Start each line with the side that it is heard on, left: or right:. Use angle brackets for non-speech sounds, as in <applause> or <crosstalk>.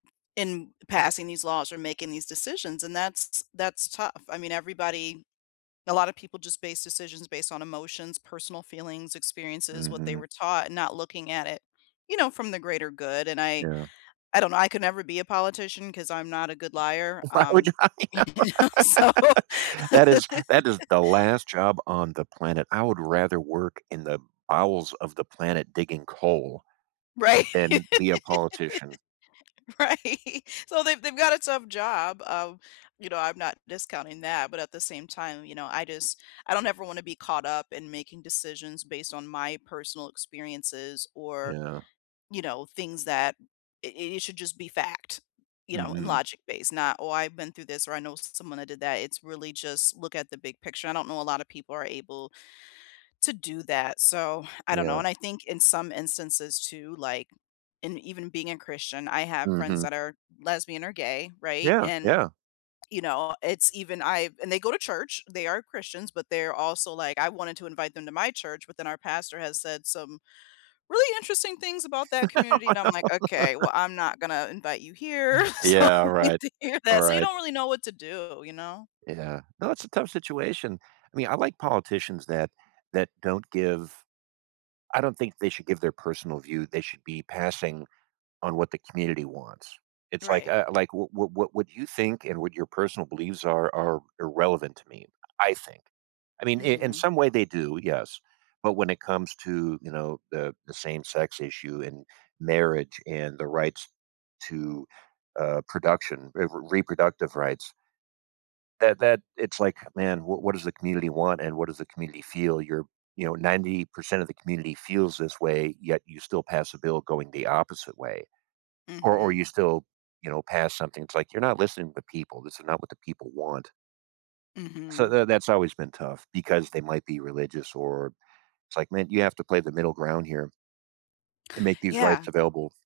left: In passing these laws or making these decisions, and that's that's tough, I mean, everybody a lotta people just base decisions based on emotions, personal feelings, experiences, what they
right: Mhm.
left: were taught, and not looking at it, you know, from the greater good, and I
right: Yeah.
left: I don't know, I could never be a politician 'cause I'm not a good liar,
right: If I were you
left: um,
right: I know.
left: <laughs> so
right: <laughs> That is that is
left: <laughs>
right: the last job on the planet I would rather work in the bowels of the planet digging coal,
left: Right.
right: than be a politician.
left: <laughs> Right. So, they've they’ve got a tough job, um, you know, I'm not discounting that, but at the same time, you know, I just I don't ever wanna be caught up in making decisions based on my personal experiences or,
right: Yeah.
left: you know, things that i i it should just be fact, you know, and
right: Mhm.
left: logic-based not, "Oh, I've been through this, or I know someone that did that." It's really just look at the big picture. I don't know a lotta people are able to do that, so I don't know,
right: Yeah.
left: and I think in some instances too, like, and even being a Christian, I have friends
right: Mhm.
left: that are lesbian or gay, right?
right: Yeah,
left: And,
right: yeah.
left: you know, it's even I've and they go to church, they are Christians, but they're also like, "I wanted to invite them to my church, but then our pastor has said some really interesting things about that community," and I'm like, "Okay,
right: <laughs>
left: well, I'm not gonna invite you here, <laughs> so,
right: Yeah,
left: you don’t need
right: right.
left: to hear that so you
right: Right.
left: don't really know what to do, you know?
right: Yeah. No, it's a tough situation, I mean, I like politicians that that don't give I don't think they should give their personal view, they should be passing on what the community wants. It's like,
left: Right.
right: uh, like, what what what you think and what your personal beliefs are are irrelevant to me, I think. I mean, i in
left: Mhm.
right: some way they do, yes, but when it comes to, you know, the the same-sex issue, and marriage, and the rights to, uh, production eh, re reproductive rights that that it's like, man, wha what does the community want and what does the community feel? You're you know, 90% of the community feels this way, yet you still pass a bill going the opposite way. Or or
left: Mhm.
right: you still, you know, pass something it's like, you're not listening to people, this is not what the people want. So
left: Mhm.
right: tha that's always been tough, because they might be religious, or it's like, "Man, you have to play the middle ground here and make these rights
left: Yeah.
right: available."